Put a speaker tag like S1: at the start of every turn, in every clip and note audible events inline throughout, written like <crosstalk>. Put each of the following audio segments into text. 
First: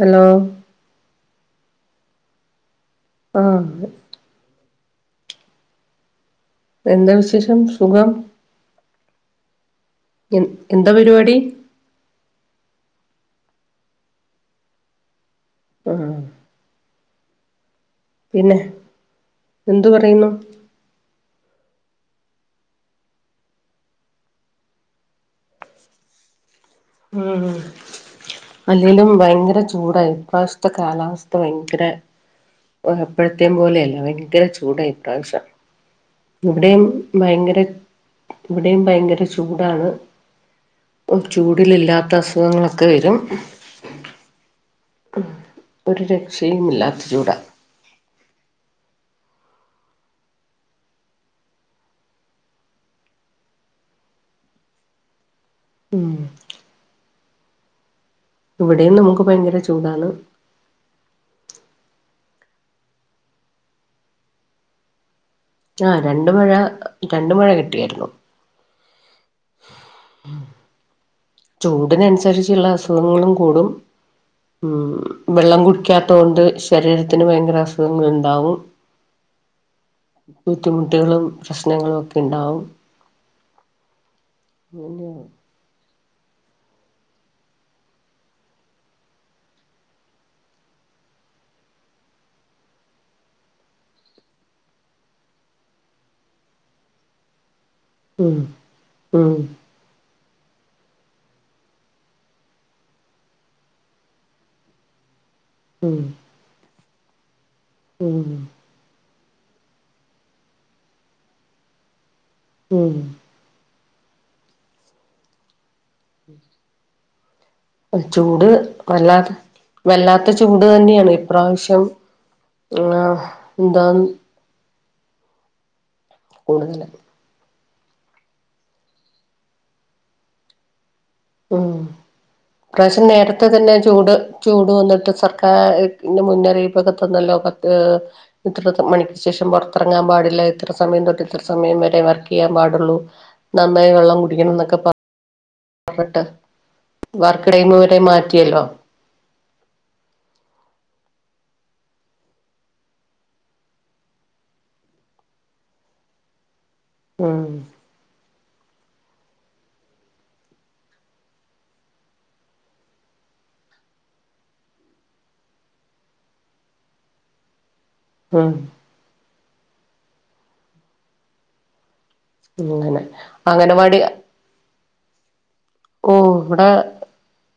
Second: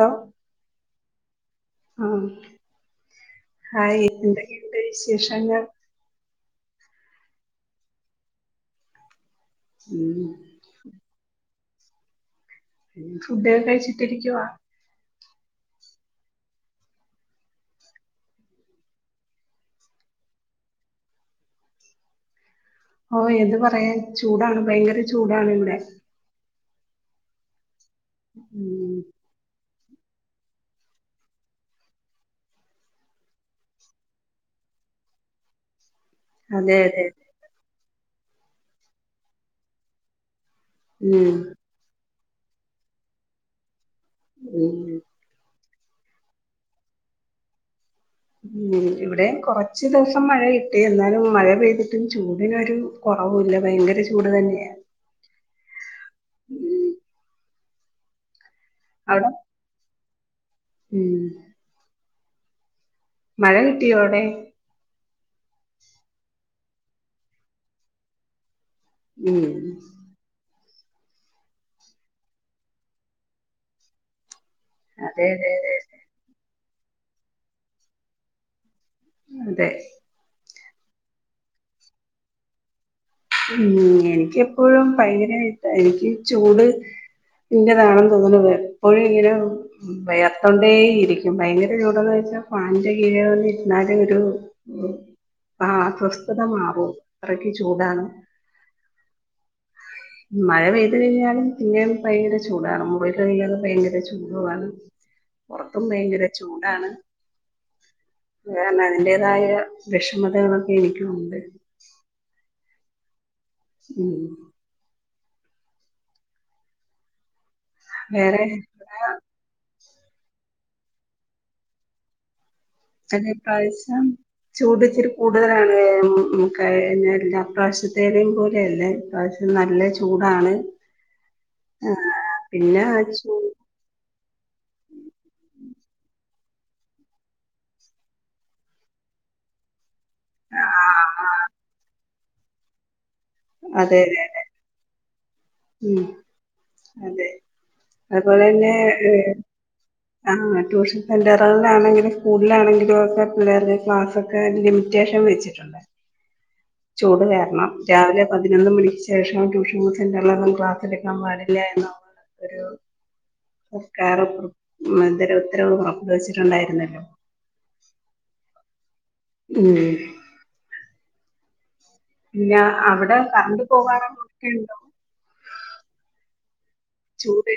S1: Hello
S2: ആഹ്
S1: ആഹ്
S2: hi എന്തൊക്കെണ്ട് വിശേഷങ്ങൾ
S1: എന്താ വിശേഷം സുഖം
S2: ഉം
S1: എ എന്താ പരിപാടി?
S2: പി ഫുഡൊക്കെ കഴിച്ചിട്ടിരിക്കുവാ
S1: ആഹ് പിന്നെ എന്ത്‌ പറയുന്നു.
S2: ഓ എന്തു പറയാൻ. ചൂടാണ് ഭയങ്കര ചൂടാണ് ഇവിടെ
S1: ഉം
S2: ഉം
S1: അല്ലെലും ഭയങ്കര ചൂ ചൂട് ഇപ്രാവശത്തെ കാലാവസ്ഥ ഭയങ്കര ഓ എപ്പോഴത്തേ പോലെയല്ല ഭയങ്കര ചൂടാ ഇപ്രാവശ്യം.
S2: അതെ
S1: ഇവിടെയും
S2: അതെ
S1: ഭയങ്കര ഇവിടെയും ഭയങ്കര ചൂടാണ്. പ്പം
S2: ഉം
S1: ചൂടിലില്ലാത്ത അസുഖങ്ങളൊക്കെ വരും.
S2: ഉം
S1: ഉം ഒരു രക്ഷയുമില്ലാത്ത ചൂടാ
S2: ഉം ഇവിടെ കൊറച്ച് ദിവസം മഴ കിട്ടി. എന്നാലും മഴ പെയ്തിട്ടും ചൂടിനൊരു കൊറവൂല്ല ഭയങ്കര ചൂട് തന്നെയാ
S1: ഉം ഇവിടേം നമുക്ക്
S2: അവിടെ
S1: ഭയങ്കര ചൂടാണ്.
S2: ഉം മഴ കിട്ടിയോ അവിടെ
S1: ആഹ് രണ്ട് മഴ രണ്ട് മഴ കിട്ടിയായിരുന്നു.
S2: ഉം
S1: ചൂടിനനുസരിച്ചുള്ള അസുഖങ്ങളും കൂടും. ഉം
S2: അതെ അതെ
S1: വെള്ളം
S2: അതെ
S1: കുടിക്കാത്ത തോണ്ട് ശരീരത്തിന് ഭയങ്കര അസുഖങ്ങൾ ഉണ്ടാവും.
S2: അതെ
S1: ബുദ്ധിമുട്ടുകളും പ്രശ്നങ്ങളും ഒക്കെയുണ്ടാക്കും.
S2: ഉം എനിക്കിപ്പോഴും
S1: അങ്ങനെയാണ്
S2: ഭയങ്കരമായിട്ട് എനിക്ക് ചൂട് നിന്റെതാണെന്ന് തോന്നുന്നത്. എപ്പോഴും ഇങ്ങനെ വിയർത്തോണ്ടെ ഇരിക്കും. ഭയങ്കര ചൂടെന്ന് വെച്ചാ ഫാനിൻ്റെ കീഴില് വന്ന് ഇരുന്നാലെ ഒരു ആ അശോസ്ഥത മാകും. അത്രക്ക് ചൂടാണ്.
S1: ഉം ഉം
S2: മഴ പെയ്ത് കഴിഞ്ഞാലും പിന്നെയും ഭയങ്കര ചൂടാണ്. മുകളിലത്തെ നിലയിൽ ഭയങ്കര ചൂടും ആണ്.
S1: <unintelligible>
S2: പുറത്തും
S1: ഉം
S2: ഭയങ്കര ചൂടാണ്
S1: ഉം
S2: കാരണം അതിന്റേതായ വിഷമതകളൊക്കെ എനിക്കുമുണ്ട്
S1: ഉം
S2: ഉം വേറെ
S1: ചൂട് വല്ലാത്ത വല്ലാത്ത ചൂട് തന്നെയാണ് ഇപ്രാവശ്യം ആഹ്
S2: അല്ല ഇപ്രാവശ്യം
S1: എന്താന്ന്
S2: ചൂട് ഇച്ചരി കൂടുതലാണ് എങ്ങ
S1: കൂടുതല്
S2: <unintelligible> ഈ പ്രാവശ്യത്തേനും പോലെയല്ല ഈ പ്രാവശ്യം നല്ല ചൂടാണ്
S1: ഉം
S2: ആ
S1: ഈ
S2: പിന്നെ ആ
S1: പ്രാവശ്യം
S2: ചൂ
S1: നേരത്തെ തന്നെ ചൂട് ചൂട് വന്നട്ട് സർക്കേ മുന്നറീപ്പൊക്കെ തന്നല്ലോ ഇത്ര മണിക്ക് ശേഷം വ ത്തിറങ്ങാൻ പാടില്ല
S2: ആ
S1: ഇത്ര സമയം തൊട്ട്
S2: ആ,
S1: ഇത്ര സമയം വരെ വർക്ക്യ്യാൻ പാടുള്ളൂ നന്നായി
S2: അതെ
S1: വെള്ളം
S2: അതെ അതെ
S1: കുടിക്കണം എന്നൊക്കെ
S2: ഉം
S1: പറഞ്ഞിട്ട്
S2: അതെ
S1: വർക്ക് ടൈം വരെ മാറ്റിയല്ലോ
S2: അതുപോലെതന്നെ ഏഹ് ആ ട്യൂഷൻ സെന്ററിലാണെങ്കിലും സ്കൂളിലാണകിലും ഒക്കെ പിള്ളേരുടെ ക്ലാസ്ക്കെ ലിമിറ്റേഷൻ വെച്ചിട്ടുണ്ട്
S1: <unintelligible>
S2: ചൂട് കാരണം രാവിലെ പതിനൊന്ന് മണിക്ക് ശേഷം ട്യൂഷൻ സെന്റർ അന്നേരം ക്ലാസ്സെടുക്കാൻ പാടില്ലെന്നോ ഒരു സർക്കാർ ഉത്തരവ് പുറപ്പെടുവിച്ചിട്ടുണ്ടായിരുനല്ലോ
S1: ഉം
S2: ഉം പിന്നെ
S1: അങ്ങനെ
S2: അവിടെ കറണ്ട്
S1: അംഗനവാടി
S2: പോകാറൊക്കെ ഉണ്ടോ
S1: ഓ ഇവിടെ
S2: ചൂട്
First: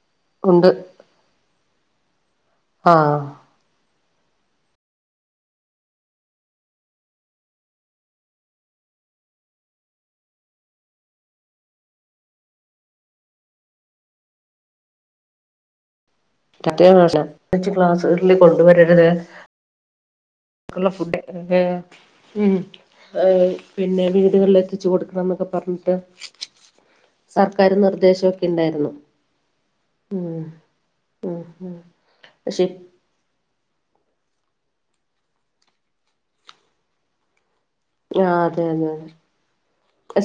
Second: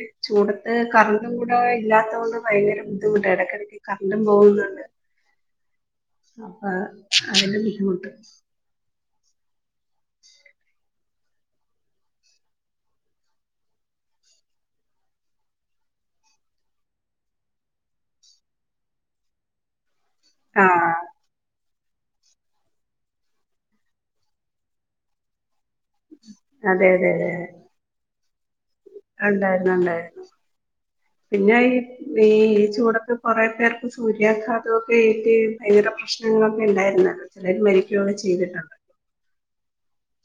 S1: ഉണ്ട്
S2: ചൂടത്ത് കറണ്ട് കൂടെ ഇല്ലാത്തകൊണ്ട് ഭയങ്കര
S1: ആഹ്
S2: ബുദ്ധിമുട്ട എടക്കിടക്ക് കറണ്ടും പോകുന്നുണ്ട് അപ്പൊ അതിന്റെ ബുദ്ധിമുട്ട്
S1: ച് ക്ലാസ്സ് കൊണ്ട് വരരുത് ക്ക്ള്ള
S2: ആഹ്
S1: ഫുഡ് ഉം പിന്നെ വീടുകളു എത്തിച്ചു കൊടുക്കണന്നക്കെ പറഞ്
S2: അതെ അതെ
S1: സർക്കാര് നിർദ്ദേശക്കെണ്ടായിരുന്നു
S2: ഉണ്ടായിരുന്നുണ്ടായിരുന്നു
S1: ഉം
S2: പിന്നെ
S1: ഉം
S2: ഈ
S1: പക്ഷെ
S2: ഈ ചൂടത്ത് കുറെ പേർക്ക് സൂര്യാഘാതക്കെ ഏറ്റ് ഭയങ്കര പ്രശ്നങ്ങളൊക്കെ ഉണ്ടായിരുന്നല്ലോ ചിലർ മരി
S1: ആ അതെ അതെ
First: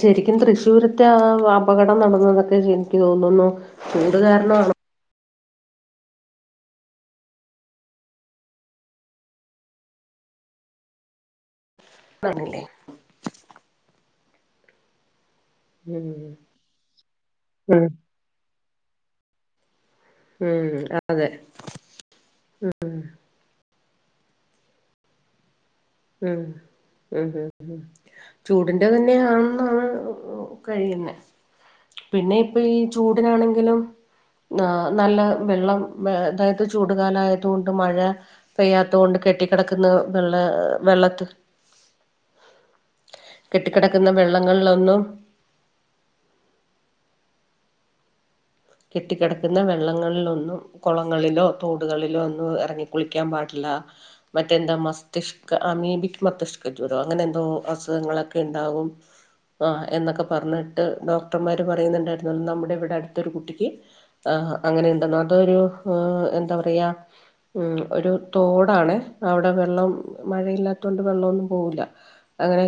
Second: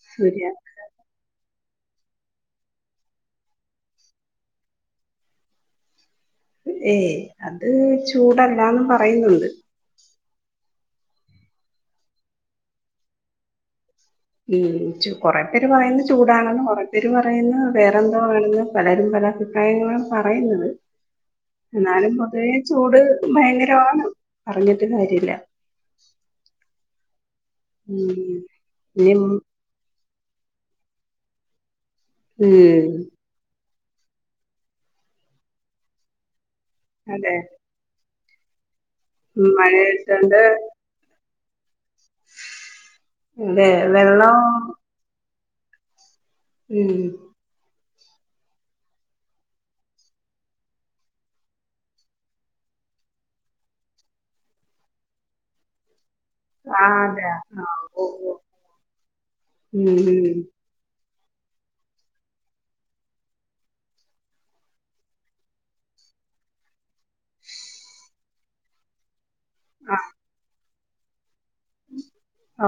S1: ശരിക്കും
S2: സൂര്യ
S1: തൃശ്ശൂർ റ്റാഅപകടം നടന്നതൊക്കെനിക്ക് തോനുന്നു ചൂട്കാരണണ്
S2: ഏയ് അത്ചൂടല്ലാന്ന് പറയുന്നുണ്ട്
S1: നാണല്ലേ
S2: ഉം കൊറെപേര്
S1: ഉം
S2: പറയുന്ന്ചൂടാണെന്ന് കൊറപേര്പറയുന്ന്
S1: ഉം
S2: വേറെ <unintelligible> ആണെന്ന് പലരുംപലഅഭിപ്രായങ്ങളും പറയുന്നത്
S1: ഉം അതെ
S2: ന്നാലും
S1: ഉം
S2: കൊറേചൂട് ഭയഗ്വരാണ് പറഞ്ഞിട്ട് കാര്യല്ല്യ
S1: ഉം ഉം
S2: ഉം
S1: ചൂടിന്റെ
S2: ഇനി
S1: തന്നെയാണ് ആ കഴിയുന്നെ പിന്നെ ഇപ്പയി ഈ
S2: ഉം
S1: ചൂ നാണെങ്കിലും ആ നല്ല വെള്ളം വേതായത്
S2: അതെ
S1: ചൂടുകാലയതുകൊണ്ട് മഴ പെയ്യാതോണ്ട് കെട്ടികെടക്കുന്ന
S2: മഴയത്തുണ്ട്
S1: വെള്ളാ വെള്ളത്ത്
S2: അതെ
S1: കെട്ടിക്കിടക്കുന്ന
S2: വെള്ളം
S1: വെള്ളങ്ങളിലൊന്നും
S2: ഉം
S1: കെട്ടികെടക്കുന്ന വെള്ളങ്ങളിലൊന്നും കൊളങ്ങളിലോ തോടുകളിലോന്നും എറങ്ങി കുളിക്ക്യാൻ പാടില്ല മറ്റെന്താമസ്തിഷ്ക അമീബിക് മസ്തിഷ്ക
S2: ആ
S1: ജ്വാരോ
S2: അതെ
S1: അങ്ങനെന്തോ
S2: ആ ഓ ഓ
S1: അസുഖങ്ങളൊക്കെ ഇണ്ടാവും ആഹ്
S2: ഉം
S1: എന്നൊക്കെ
S2: ഉം
S1: പറഞ്ഞിട്ട് ഡോക്ടർമാര് പറയുന്നുണ്ടാര്ന്നു നമ്മുടെ ഇവടെ അടുത്തൊരു കുട്ടി ആഹ് അങ്ങനെഇണ്ട്നാതൊരു എന്താ പറയാമം ഒരു തോടാണ് അവ്ടെ വെള്ളം
S2: ആ
S1: മഴയില്ലാതോണ്ട് വെള്ളോന്നും പോവുല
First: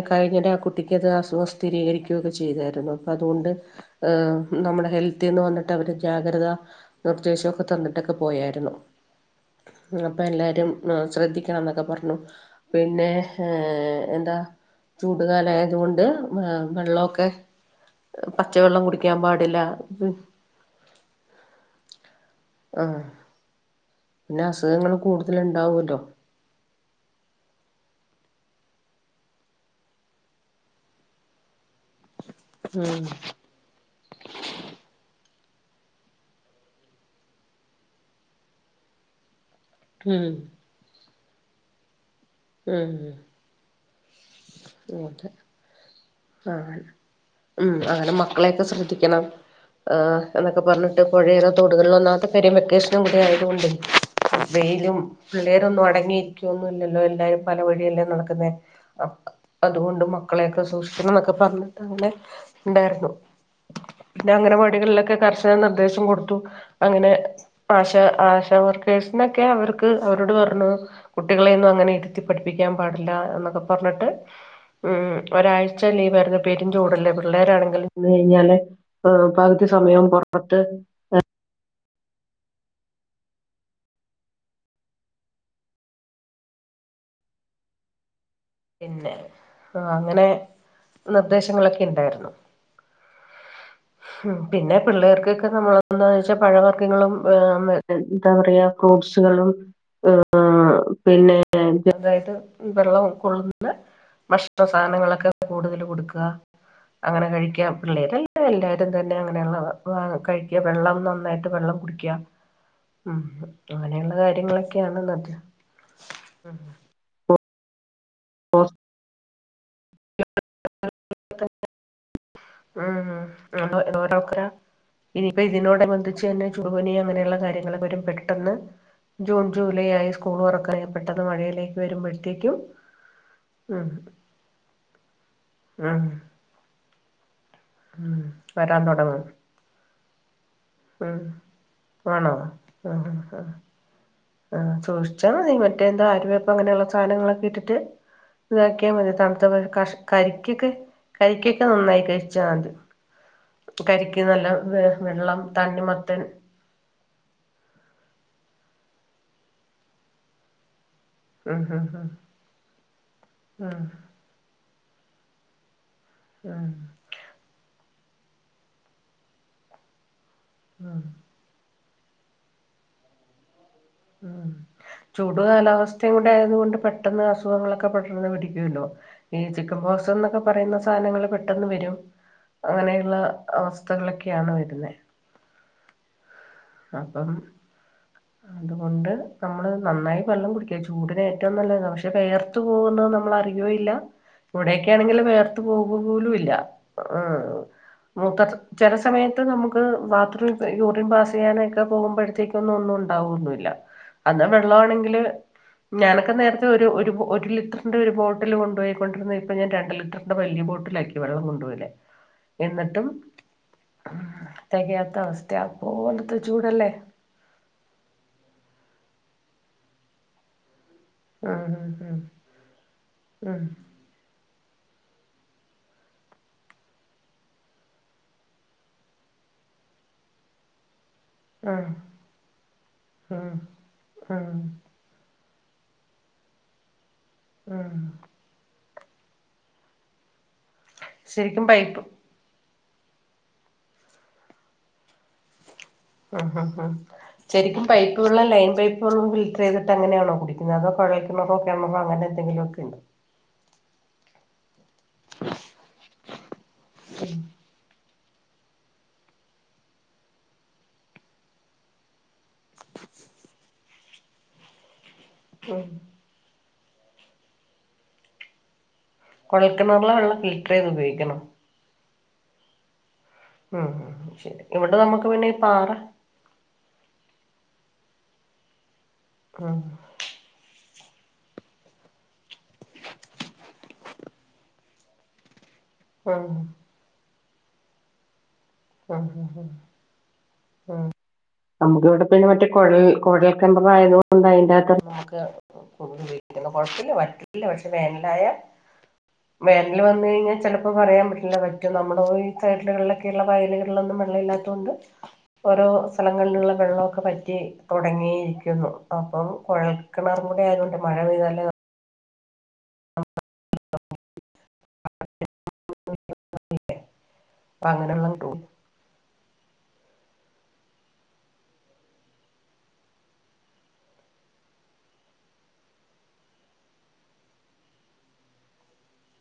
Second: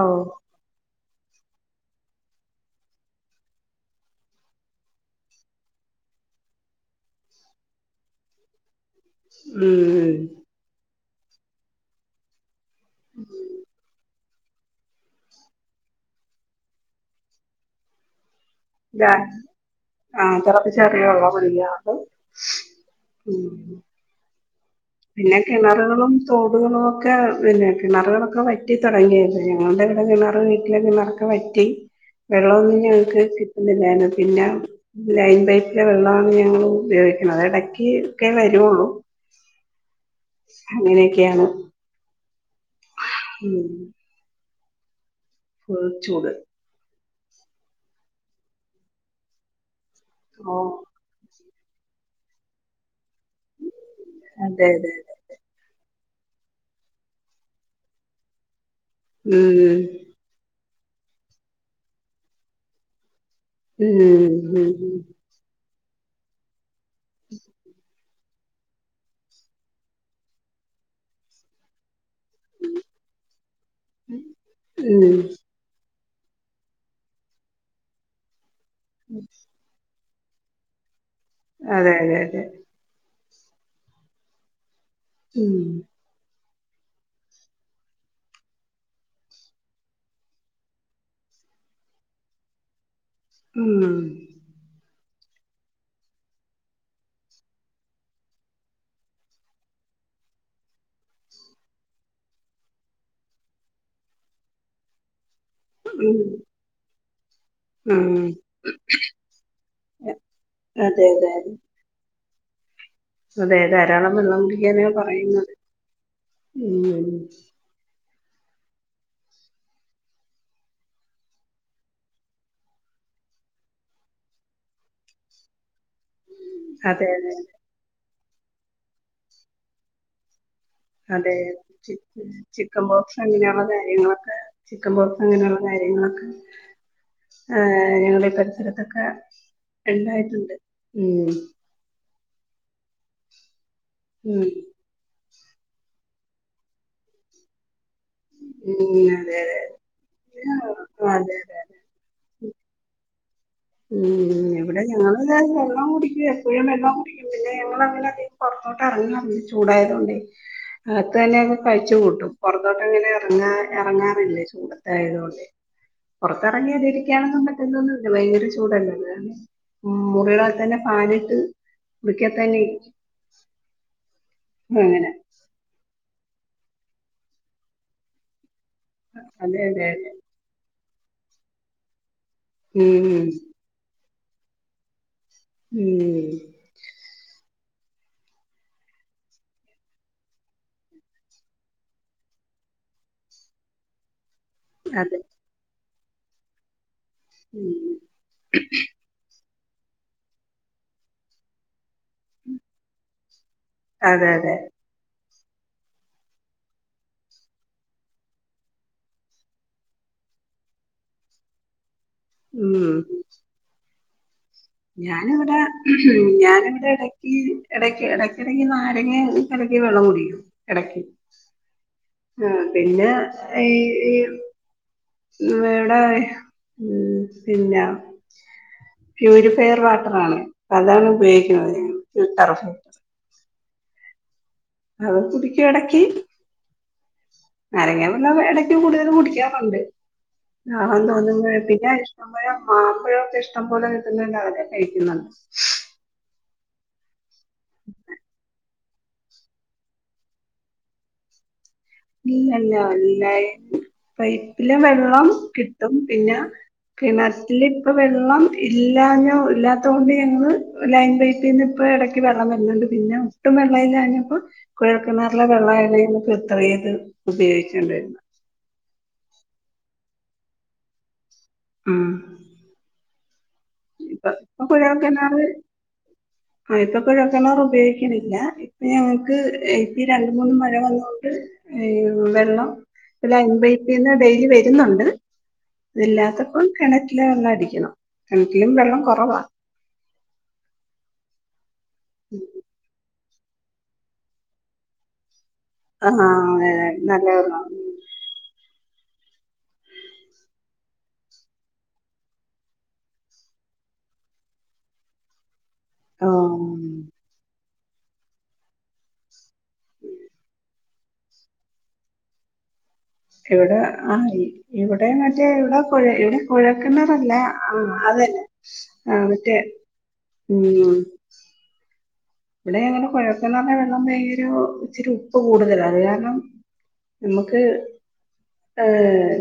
S2: ഓ
S1: ആഹ് കുട് ഇക്കത്അസുഖം സ്ഥിരീകരിക്കുകഒക്കെ ചെയ്തേര്ന്നു പ്പഅതോണ്ട് നമ്മുടെ ഹെൽത്ത്ൽന്ന് വന്നി ട്ടഅവര് ജാഗ്രത നിർദ്ദേശോക്കെ തന്നിട്ടൊക്കെ പോയാരുന്നു
S2: ഉം ഉം.
S1: അപ്പ എല്ലാരും ശ്രദ്ധിക്കണംന്നൊക്കെ പറഞ്ഞു പിന്നെ ഏ എന്താ ചൂടുകാലായതുകൊണ്ട് വെള്ളോക്കെ പച്ചവെള്ളം കുടിക്ക്യാൻ പാടില്ല
S2: ചെറിയ അളവില്ലാതെ
S1: ആഹ് ന്നാ അസുഖങ്ങളും
S2: പിന്നെ കിണറുകളും തോടുകളൊക്കെ പിന്നെ കിണറുകളൊക്കെ വറ്റി തൊടങ്ങി ഞങ്ങള്ടെ കിണർവീട്ടിലെ കിണറൊക്കെവറ്റ് വെള്ളോന്നും
S1: ഉം
S2: ഞങ്ങ്ക്ക്കിട്ടുന്നില്ലാനു പിന്നെ ലൈൻ പൈപ്പിലെ വെള്ളാണ് ഞങ്ങള് ഉപയോഗിക്ക്‌ണത്എടക്ക്ക്കെ വരൊള്ളൂ
S1: ഉം
S2: അങ്ങനെയൊക്കെയാണ്
S1: ഉം
S2: ഉം
S1: <inaudible>
S2: <unintelligible> ചൂട്
S1: ആഹ് ഉം അങ്ങനെ മക്കളെയൊക്കെ ശ്രദ്ധിക്കണം ആഹ്
S2: ഓ
S1: എന്നൊക്കെപർന് പൊഴേടെ തൊടുകളോന്നാത്തെ പെരേവെക്കേഷനും കൂടി ആയത്കൊണ്ട്
S2: അതെ അതെ
S1: വെയ്ലും
S2: അതെ
S1: പിള്ളേരൊന്നും അടങ്ങിയിരിക്കുവോന്നുഇല്ലല്ലോ എല്ലാരുംപലവഴിയെല്ലേനടക്കുന്നെ അപ
S2: ഉം
S1: അതുകൊണ്ട് മക്കളെക്കെ സൂക്ഷിക്കണം എന്നൊക്കെ പറഞ്ഞിട്ട് അങ്ങനെണ്ടാര്ന്നു
S2: ഉം
S1: പിന്നെ അങ്ങനെ
S2: ഉം ഉം
S1: വട്‌കളിലൊക്കെ കർശന നിർദേശം കൊടുത്തു അങ്ങനെസ്പാശ് ആഷാവർക്കേഴ്സിനൊക്കെ അവർക്ക് അവരോട്പർണുകുട്ടികളെയൊന്നും അങ്ങനെരി ഇര്ത്തിപഠിപ്പിക്ക്യാപാടില്ല എന്നൊക്കെ പർഞ്ട്ട് ഉം ഒരാഴ് ലീവേർന്ന് പെരുംചൂടല്ലേ പിള്ളേരാണെങ്കിൽ ഇന്ന് കയ്ഞ്ഞാല് പ സമയം പൊറപത്ത്
S2: അതെതെതെ ഉം
S1: പിന്നെ ആങ്ങനെ നിർദേശങ്ങളൊക്കെ ഇണ്ടാര്ന്നു
S2: ഉം
S1: ഉം പിന്നെ പിള്ളേർക്കക്കെ നമ്മൾ എന്താ വെച്ചാ പഴവർഗ്ഗങ്ങളും എന്താപറയാ ഫ്രൂട്ട്സ്കളും പിന്നെ ചെർതായിട്ട് വെള്ളവും കൊള്ളുന്ന ഭക്ഷണ സാധനങ്ങളൊക്കെ കൂടുതൽ
S2: ഉം
S1: കൊടുക്കുക അങ്ങനെ കഴിക്കുക പിള്ളേരെ
S2: ഉം
S1: എല്ലാം എല്ലാവരും തന്നെ അങ്ങനെയുള്ള
S2: അതെ
S1: കഴിക്കുക വെള്ളം
S2: അതെ അതെ
S1: നന്നായിട്ട് വെള്ളം കുടിക്കുക ഉ
S2: അതെ ധാരാളം വെള്ളം കുളിക്കാന
S1: നത്
S2: പറയുന്നത് ഉം
S1: ഓസ് ഉം ഓരോക്കരാ ഇനിപ്പോ ഇതിനോടബന്ധിച്ച്ന്നെ ജൂണിനീ
S2: അതെ അതെ
S1: അങ്ങനെയുള്ള കാര്യങ്ങള പെട്ടെന്ന് ജൂൺ ജൂലൈ ആയി സ്കൂൾറക്ക
S2: അതെ ചിക്കൻ ബോക്സ് അങ്ങനെയുള്ള
S1: ഉം
S2: കാര്യങ്ങളൊക്കെ ചിക്കൻ ബോക്സ് അങ്ങനെയുള്ള
S1: ഉം
S2: കാര്യങ്ങളൊക്കെ ആഹ്
S1: ഉം
S2: ഞങ്ങള
S1: വരാൻ
S2: പരിസരത്തൊക്കെ
S1: തുടങ്ങും
S2: ഉണ്ടായിട്ട്ണ്ട് ഉം
S1: ആണോ ആഹ് ആഹ്
S2: ഉം
S1: ആഹ് സൂക്ഷിച്ചാൽ മതി മറ്റേ എന്താ ആര്വയപ്പ് അങ്ങനെയുള്ള സാധനങ്ങളൊക്കെ ഇട്ടിട്ട് ഇതാക്കിയാൽ
S2: ഉം
S1: മതി
S2: അതെ അതെ
S1: തണുത്തെ കഷ
S2: ആ,
S1: കരിക്കൊക്കെ
S2: അതെ അതെ
S1: കരിക്കൊക്കെ
S2: അതെ
S1: നന്നായി കഴിച്ചാൽ മതി കരിക്ക് നല്ല
S2: ഉം ഇവിടെ
S1: വെ
S2: ഞങ്ങള് വെള്ളം
S1: തണ്ണിമത്തൻ
S2: കുടിക്കുവേ പുഴെമ്മ കുടിക്കും പിന്നെ ഞമ്മൾങ്ങനെ അധികം പുറത്തോട്ട് ഇറങ്ങില്ല ചൂടായതൊണ്ടയ് അകത്ത് തന്നെയൊക്കെ
S1: ഉം ഉം
S2: കഴിച്ചു
S1: ഉം
S2: കൂട്ടും പുറത്തോട്ട് ഇങ്ങനെ എറങ്ങാ
S1: ഉം
S2: എറങ്ങാറില്ല ചൂട തൊണ്ട്
S1: ഉം
S2: പുറത്തിറങ്ങി ഇതിരിക്കണെന്നും പറ്റുന്നൊന്ന ഭയങ്ക ചൂടല്ലല്ലേ മുറികളക തന്നെ
S1: ഉം
S2: പാനിട്ട് മുറിക്ക തന്നെ
S1: ഉം
S2: അങ്ങനെ
S1: ചൂട് കാലാവസ്ഥയും കൂടെ ആയത് കൊണ്ട് പെട്ടെന്ന് അസുഖങ്ങളൊക്കെ പെട്ടെന്ന് പിടിക്കല്ലോ ഈ
S2: അതെ
S1: ചിക്കൻ
S2: അതെ
S1: ബോക്സ്
S2: അതെ
S1: എന്നൊക്കെ പറയുന്ന സാധനങ്ങള് പെട്ടെന്ന് വരും അങ്ങനെയുള്ള
S2: ഉം
S1: അവസ്ഥ അവസ്തകളൊക്കെയാണ് വരുന്നത്
S2: ഉം
S1: അപ്പം അതുകൊണ്ട് നമ്മൾ നന്നായി വെള്ളം കുടിക്കുക ചൂടന് ഏറ്റവും നല്ലത്അതാ പക്ഷേ വേർത്ത് പോകുന്നത് നമ്മള അറിയോയില്ല ഇവിടെക്കെയ ആണെങ്കിൽ
S2: അതെ
S1: വേർത്ത് പോക പോലും ഇല്ല ആഹ്
S2: ഉം
S1: മൂത്ര ചെല സമയത്ത് നമുക്ക് ബാത്രറൂം യൂറിൻപാസ്സ് ചെയ്യാനൊക്കെ പോകുമ്പോഴത്തേക്ക ഒന്നും ഒന്നും ഉണ്ടാവന്നില്ല
S2: അതെ
S1: അന്ന്
S2: അതെ
S1: വെള്ള ആണെങ്കില് ഞാനൊക്കെ നേരത്തെ ഒരു ഒരു ലിറ്ററിൻ് ഒരു ബോട്ടിൽ കൊണ്ടു പോയിണ്ടിരുന്ന ഇപ്പോ ഞാൻ രണ്ട് ലിറ്ററിൻ് വലിയ ബോട്ടില ആക്കി വെള്ളം കൊണ്ടപോലേ
S2: ഉം
S1: എന്നിട്ടും തെകയാത്ത അവസ്ഥ യാകൊ
S2: ഈ എടക്ക് എടക്കടക്ക് നാരങ്ങി കലക്കി വെള്ളം കുടിക്കും എടയ്ക്ക്
S1: ഉം ഉം
S2: ആഹ് പിന്നെ
S1: ഉം ഉം
S2: ഈ ഇവടെ ഉം പിന്നെ <unintelligible> ഫെയർ വാട്ടർ ആണ് <unintelligible> അ അതാണ് ഉപയോഗിക്കുന്നത്ഫ
S1: ആഹ് ആഹ്
S2: അവ കുടിക്കും എടക്കി
S1: ഉം
S2: നരങ്ങാ വെള്ളംമെ ടക്കി കൂടുതൽ കുടിക്കാറുണ്ട് ആഹ് ദാഹംതോന്നുബൊ
S1: ശരിക്കും
S2: പിന്നെ
S1: പൈപ്പ്
S2: നമ്മള് മാമ്പഴൊക്കെ ഇഷ്ടം പോലെ കിട്ടുന്നണ്ട് അതൊക്കെ കഴിക്കുന്നുണ്ട്
S1: ആ ഹ് ശരിക്കും പൈപ്പ് വള്ളം ലൈൻ പൈപ്പ് ഫിൽട്ടർ ചെയ്തിട്ടങ്ങനാണോ കുടിക്കുന്നത് അതൊകുഴ ലൊ കെണറൊഅങ്ങൻ
S2: ഇല്ല ഇല്ലല്ല ലൈൻ പൈപ്പില് വെള്ളം കിട്ടും പിന്നെ കിണറ്റില് ഇപ്പ വെള്ളം ഇല്ലാഞ്ഞോ ഇല്ലാത്തൊണ്ട് ഞങ്ങള് ലൈൻ പൈപ്പീന്ന് ഇപ്പ എടക്ക് വെള്ളം വരുന്നുണ്ട് പിന്നെ ഒട്ടും വെള്ളയിഞ്ഞപ്പോ കുഴക്കിണാറിലെ വെള്ള
S1: ഉം
S2: ആപ്പോ ഇത്രയും ഇത് ഉപയോഗിക്ക്ണ്ട്
S1: കൊഴല്ക്കണറിലെ വെള്ളം ഫിൽട്ടർ ചെയ്ത് ഉപയോഗിക്കണം
S2: മ്
S1: ഉം ശരി ഇവിടെ നമ്മുക്ക് പിന്നെഈ പാറ
S2: ആഹ് ഇപ്പൊ കൊഴൽക്കെണർ ഉപയോഗിക്കുന്നില്ല ഇപ്പൊ ഞങ്ങക്ക്
S1: ഉം
S2: ഇപ്പ രണ്ട മൂന്ന് മഴ വന്നോണ്ട് വെള്ളംലൈൻ പൈപ്പിന്ന് ഡെയിലി വരുന്നുണ്ട്
S1: ഉം
S2: അതില്ലാത്തപ്പോൾ കെണറ്റിലെ വെള്ളം അടിക്കണം. കിണറ്റിലും വെള്ള
S1: ഉം നമ്മുക്ക് ഇവിടെ പ്പെ മറ്റ കുഴൽ കുഴൽ കിണറായതുകൊണ്ട് അതിന്റെകത്ത് നമുക്ക്
S2: ആഹ് അതെ നല്ലതാണ്
S1: വേനലായ വേനൽ വന്ന കഴിഞ്ഞാ ചിലപ്പോ പറയാൻ പറ്റില്ല പറ്റും നമ്മടെ ഈ സൈഡിലുകളിലൊക്കെയുള്ള വയലുകളിലൊന്നും വെള്ളം ഇല്ലാത്തുകൊണ്ട് ഓരോ സ്ഥലങ്ങളിലുള്ള
S2: ആഹ്
S1: വെള്ളമൊക്കെ പറ്റി തൊടങ്ങിയിരിക്കുന്നു അപ്പം കുഴൽക്കിണറുകൂടെ ആയതുകൊണ്ട് മഴ പെയ്താല്
S2: ഇവിടെ ആയി- ഇവിടെ മറ്റേ ഇവിടെ കു ഇവിടെ കുഴക്കിണറല്ല
S1: അപ്പ
S2: ആഹ് അത്
S1: അങ്ങനെയുള്ള
S2: തന്നെ ആഹ് മറ്റേ ഉം ഇവിടെ അങ്ങനെ കുഴൽ കിണറിന്റെ വെള്ളം മേയൊരു ഇച്ചിരി ഉപ്പ് കൂടുതലാഅത് കാരണം നമ്മുക്ക് ആഹ്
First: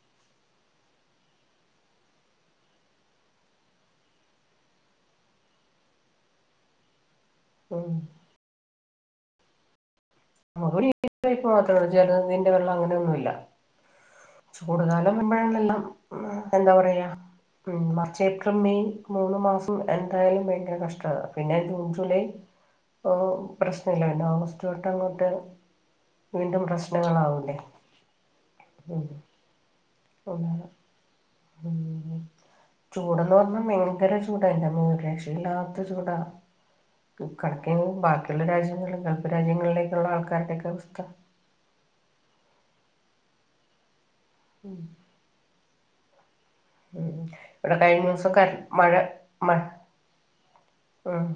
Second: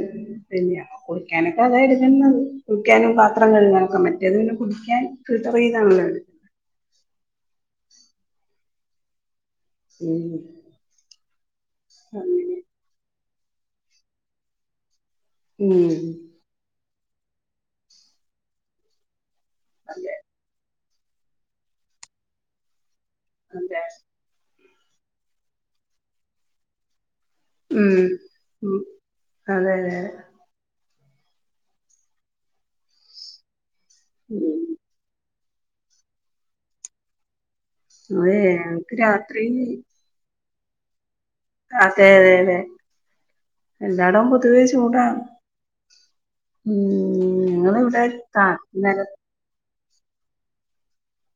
S2: പിന്നെ കുളിക്കാനൊക്കെ അതാ എടുക്കുന്നത്. കുളിക്കാനും, പാത്രം കഴുകാനൊക്കെ മറ്റേത് പിന്നെ കുടിക്കാൻ ഫിൽട്ടർ ചെയ്താണല്ലോ എടുക്കുന്ന
S1: ഉം.
S2: ഉം
S1: അവിടെ ഈ പൈപ്പ് മാത്രമേ ഉള്ളു.
S2: അങ്ങനെ
S1: ജലനിധിന്റെവെള്ളം അങ്ങനെയൊന്നുല്ല. ചൂട കാലം വരുമ്പോഴാണല്ലോ
S2: ഉം
S1: മ്മ് എന്താ പറയ മാർച്ച്, ഏപ്രിൽ, മെയ്, മൂന്ന് മാസം
S2: അതെ
S1: എന്തായാലും ഭയങ്കര കഷ്ട പിന്നെ ജൂൺ, ജൂലൈ
S2: അതെ
S1: പ്രശ്നല്ല പിന്നെ ഓഗസ്റ്റ് അട്ടങ്ങോട്ട് വീണ്ടും പ്രശ്നങ്ങളാവൂലേ
S2: ഉം അതെ അതെ അതെ
S1: ചൂടാണ്. ചുടെന്നുപറഞ്ഞാ മേ ങ്കര ചൂടാ
S2: ഉം
S1: എന്റമ്മോ രക്ഷയില്ലാത്ത ചൂടാ. കണക്ക് തന്നെ
S2: അതെ
S1: ബാക്കിയുള്ള
S2: ഞങ്ങക്ക്
S1: രാജ്യങ്ങളും ഗൾഫ്
S2: രാത്രി
S1: രാജ്യങ്ങളിലേക്കുള്ള ആൾക്കാരുടെയൊക്കെ അവസ്ഥ
S2: അതെ അതെ അതെ എല്ലാടവും പൊതുവെ
S1: ഉം
S2: ചൂടാ.
S1: ഇവിടെ കഴിഞ്ഞ ദിവസം
S2: താ
S1: ക മഴ
S2: നില
S1: മഴ ഉം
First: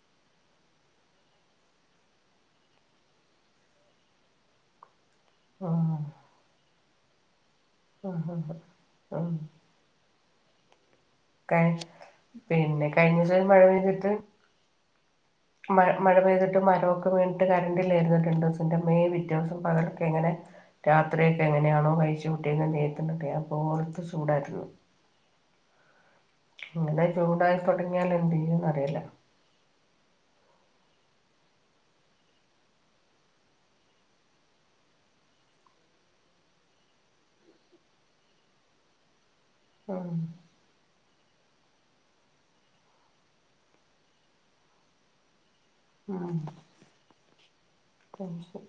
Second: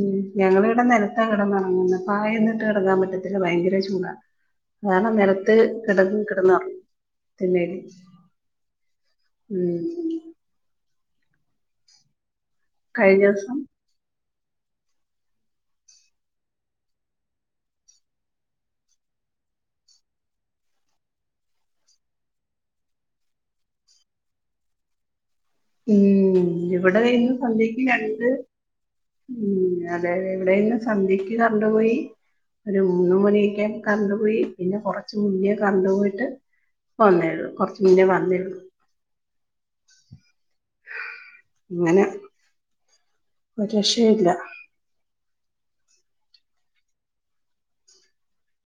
S2: ഉം ഞങ്ങിവിടെ നിലത്താ കിടന്നുറങ്ങുന്നത്. പായ് ഒന്നു ഇട്ട് കിടങ്ങാൻ പറ്റത്തില്ല ഭയങ്കര ചൂടാ. കാരണം നിലത്ത്
S1: ഉം
S2: കിടന്ന് കിടന്ന് ഉറങ്ങും തിണ്ണേല്
S1: ആഹ് ഹ് ആഹ്
S2: ഉം.
S1: കഴി പിന്നെ
S2: കഴിഞ്ഞ
S1: കഴിഞ്ഞുസം ഒരു
S2: ദിവസം
S1: മഴ പെയ്തിട്ട് മ മഴ പെയ്തിട്ട് മരമൊക്കെ വീണിട്ട് കണ്ടറില്ലായിരുന്നു രണ്ട് ദിവസം എന്റെ അമ്മേ പിറ്റേ ദിവസം പകലൊക്കെ എങ്ങനെ രാത്രിയൊക്കെ എങ്ങനെയാണോ കഴിച്ച് കൂട്ടിയത് ദൈവത്തിനറിയാം. അതു പോലത്തെ ചൂടായിരുന്നു.
S2: ഉം ഇവിടെ
S1: ഇങ്ങനെ
S2: ഇന്ന്
S1: ചൂടായി
S2: സന്ധ്യയ്ക്ക്
S1: തുടങ്ങിയാൽ
S2: രണ്ട്
S1: എന്ത് ചെയ്യുംന്ന് അറിയില്ല
S2: ഉം അതെതെ എവിടെ ഇന്ന് സന്ധ്യയ്ക്ക് കറണ്ടുപോയി. ഒരു മൂന്നു മണിയൊക്കെ കറണ്ടുപോയി. പിന്നെ കൊറച്ച് മുന്നേ കറണ്ടുപോയിട്ട് വന്നേയുള്ളൂ കുറച്ച് മുന്നേ വന്നേയുള്ളൂ.
S1: മ്മ്
S2: അങ്ങനെ ഒരുരക്ഷയുംഇല്ല
S1: ആഹ് <unintelligible>